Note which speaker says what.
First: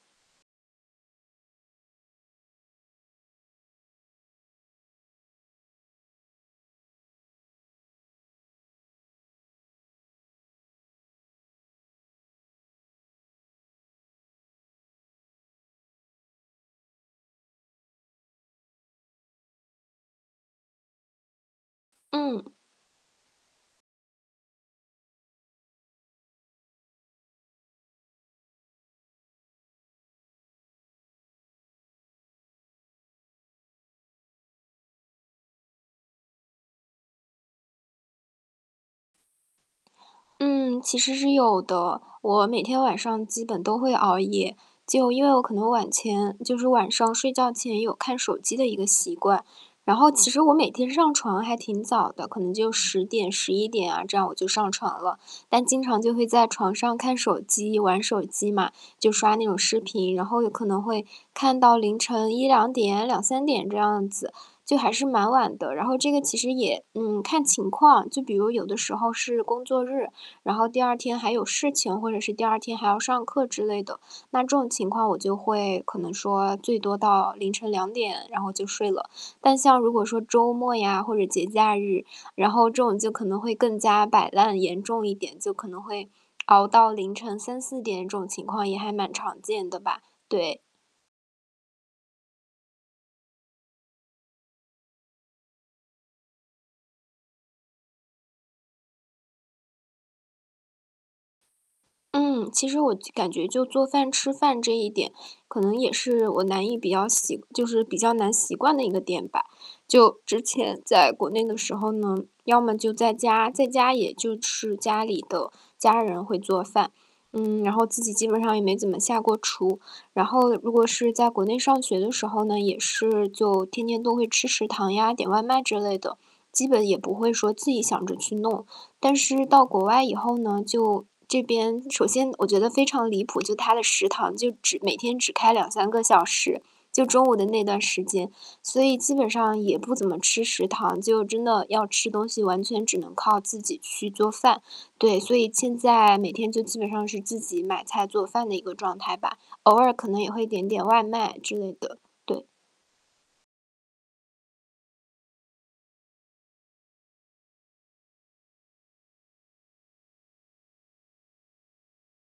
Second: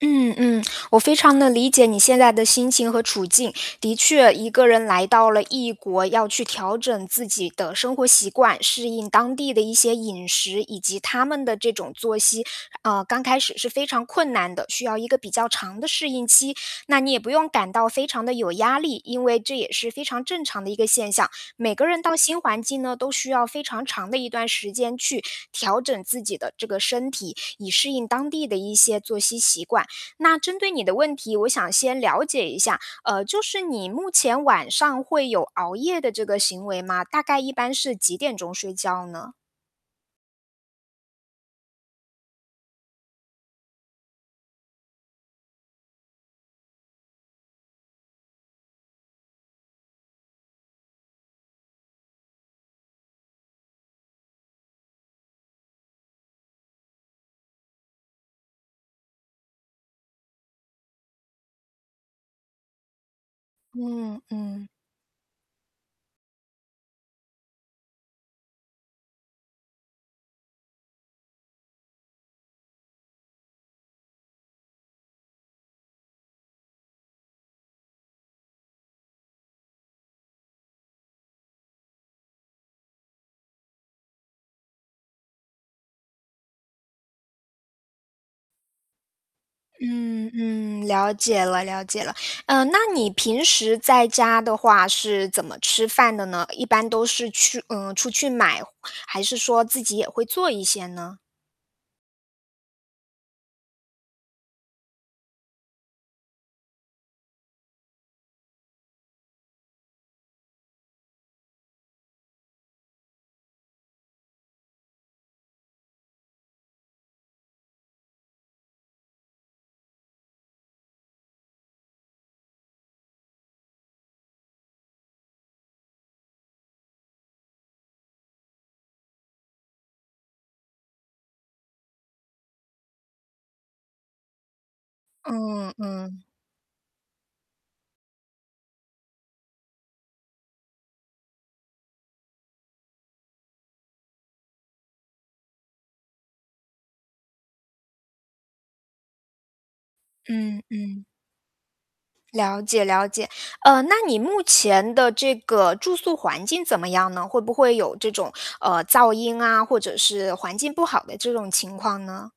Speaker 1: 嗯嗯，我非常地理解你现在的心情和处境。的确，一个人来到了异国，要去调整自己的生活习惯，适应当地的一些饮食，以及他们的这种作息，呃，刚开始是非常困难的，需要一个比较长的适应期，那你也不用感到非常地有压力。因为这也是非常正常的一个现象，每个人到新
Speaker 2: 嗯。
Speaker 1: 环境呢，都需要非常长的一段时间去调整自己的这个身体，以适应当地的一些作息习惯。那针对你的问题，我想先了解一下，呃，就是你目前晚上会有熬夜的这个行为吗？大概一般是几点钟睡觉呢？
Speaker 2: 嗯，其实是有的。我每天晚上基本都会熬夜。就因为我可能晚前就是晚上睡觉前有看手机的一个习惯，然后其实我每天上床还挺早的，可能就10点，11点啊，这样，我就上床了。但经常就会在床上看手机、玩手机嘛，就刷那种视频，然后有可能会看到凌晨1-2点，2-3点这样
Speaker 1: 嗯，
Speaker 2: 子，
Speaker 1: 嗯。
Speaker 2: 就还是蛮晚的。然后这个其实也，嗯，看情况，就比如有的时候是工作日，然后第2天还有事情或者是第2天还要上课之类的。那这种情况我就会可能说最多到凌晨2点，然后就睡了。但像如果说周末呀或者节假日，然后这种就可能会更加摆烂严重一点，就可能会熬到凌晨3-4点，这种情况也还蛮常见的吧，
Speaker 1: 嗯，
Speaker 2: 对。
Speaker 1: 嗯，了解了了解了。嗯，那你平时在家的话是怎么吃饭的呢？一般都是去嗯，出去买，还是说自己也会做一些呢？
Speaker 2: 嗯，其实我就感觉就做饭吃饭这一点，可能也是我难以比较醒就是比较难习惯的一个点吧。就之前在国内的时候呢，要么就在家，在家也就吃家里的，家人会做饭，嗯，然后自己基本上也没怎么下过厨。然后如果是在国内上学的时候呢，也是就天天都会吃食堂呀，点外卖之类的，基本也不会说，自己想着去弄。但是到国外以后呢，就这边首先我觉得非常离谱，就他的食堂就只每天只开两
Speaker 1: 嗯，
Speaker 2: 三个小
Speaker 1: 嗯。
Speaker 2: 时，就中午的那段时间。所以基本上也不怎么吃食堂，就真的要吃东西，完全只能靠自己去做饭。对，所以现在每天就基本上是自己买菜做饭的一个状态吧，偶尔可能也会
Speaker 1: 嗯，
Speaker 2: 点点外
Speaker 1: 嗯。
Speaker 2: 卖之类的。对。
Speaker 1: 了解了解。嗯，那你目前的这个住宿环境怎么样呢？会不会有这种，呃，噪音啊，或者是环境不好的这种情况呢？